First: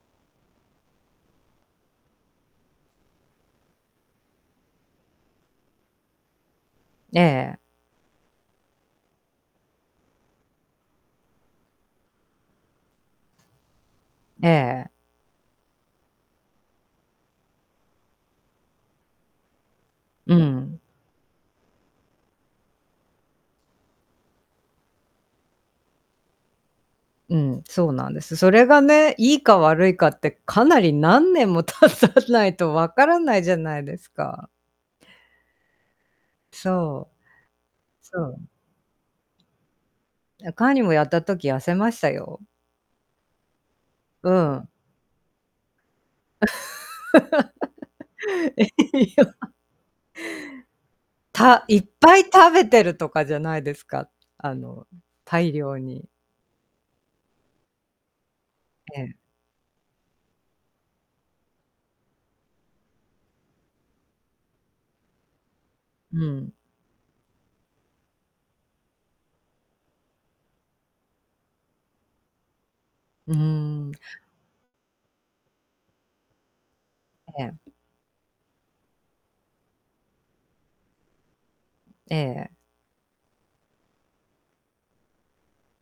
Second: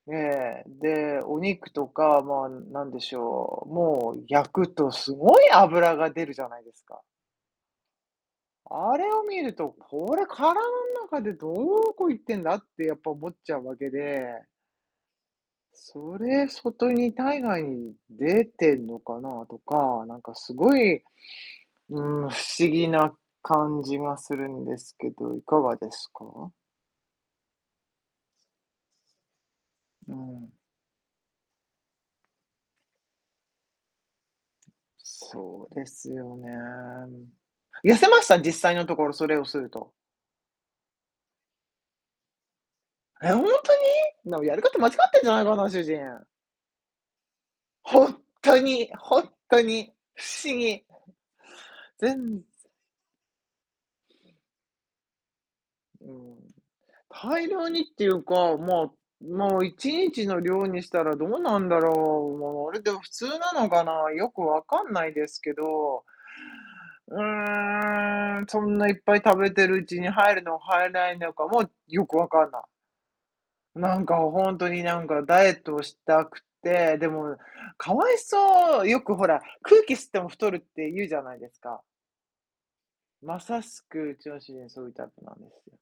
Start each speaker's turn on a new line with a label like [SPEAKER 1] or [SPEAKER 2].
[SPEAKER 1] ええ、で、お肉とか、ま、なんでしょう、もう、焼くとすごい脂が出るじゃないですか。
[SPEAKER 2] ええええ。
[SPEAKER 1] あれを見ると、これ、体ん中でどこ行ってんだってやっぱ思っちゃうわけで。
[SPEAKER 2] ええええ。
[SPEAKER 1] それ、外に体外に出てんのかなとか、なんか、
[SPEAKER 2] う
[SPEAKER 1] すご
[SPEAKER 2] ん。
[SPEAKER 1] い、うーん、不思議な感じがするんですけど、いかがですか？
[SPEAKER 2] うん、そうなんです。それがね、いいか悪いか
[SPEAKER 1] う
[SPEAKER 2] って、
[SPEAKER 1] ん。
[SPEAKER 2] かなり何年も経たないと分からないじゃないですか。
[SPEAKER 1] そうですよね、
[SPEAKER 2] そう。
[SPEAKER 1] 痩せま
[SPEAKER 2] そ
[SPEAKER 1] した？
[SPEAKER 2] う。
[SPEAKER 1] 実際のところ、それをすると。
[SPEAKER 2] いや、カーニもやった時、痩せましたよ。
[SPEAKER 1] え、ほんとに？
[SPEAKER 2] う
[SPEAKER 1] な、おやり
[SPEAKER 2] ん。
[SPEAKER 1] 方間違ってんじゃないかな、主人。ほん と
[SPEAKER 2] え
[SPEAKER 1] に
[SPEAKER 2] え、い
[SPEAKER 1] ほ
[SPEAKER 2] や
[SPEAKER 1] ん とに不思議。
[SPEAKER 2] たいっ
[SPEAKER 1] ぜ
[SPEAKER 2] ぱい
[SPEAKER 1] んず
[SPEAKER 2] 食べてるとかじゃないですか？あの、大量に。
[SPEAKER 1] うーん。大量にっていうか、ま、
[SPEAKER 2] ええ。
[SPEAKER 1] もう1日の量にしたら、どうなんだろう。もう、あれでは普通なのかな、よくわかんないですけど。
[SPEAKER 2] うん。
[SPEAKER 1] うーん、そんないっぱい食べてるうちに入るのはえないのかもよくわかんない。
[SPEAKER 2] うーん。
[SPEAKER 1] なんか、おほんとに、なんか、ダイエットをしたくて、でも、
[SPEAKER 2] ええ。
[SPEAKER 1] かわいそう。よくほら、空気吸っても太るって言うじゃないですか。
[SPEAKER 2] ええええ。
[SPEAKER 1] まさしく、うちの主人はそういうタイプなんですよ。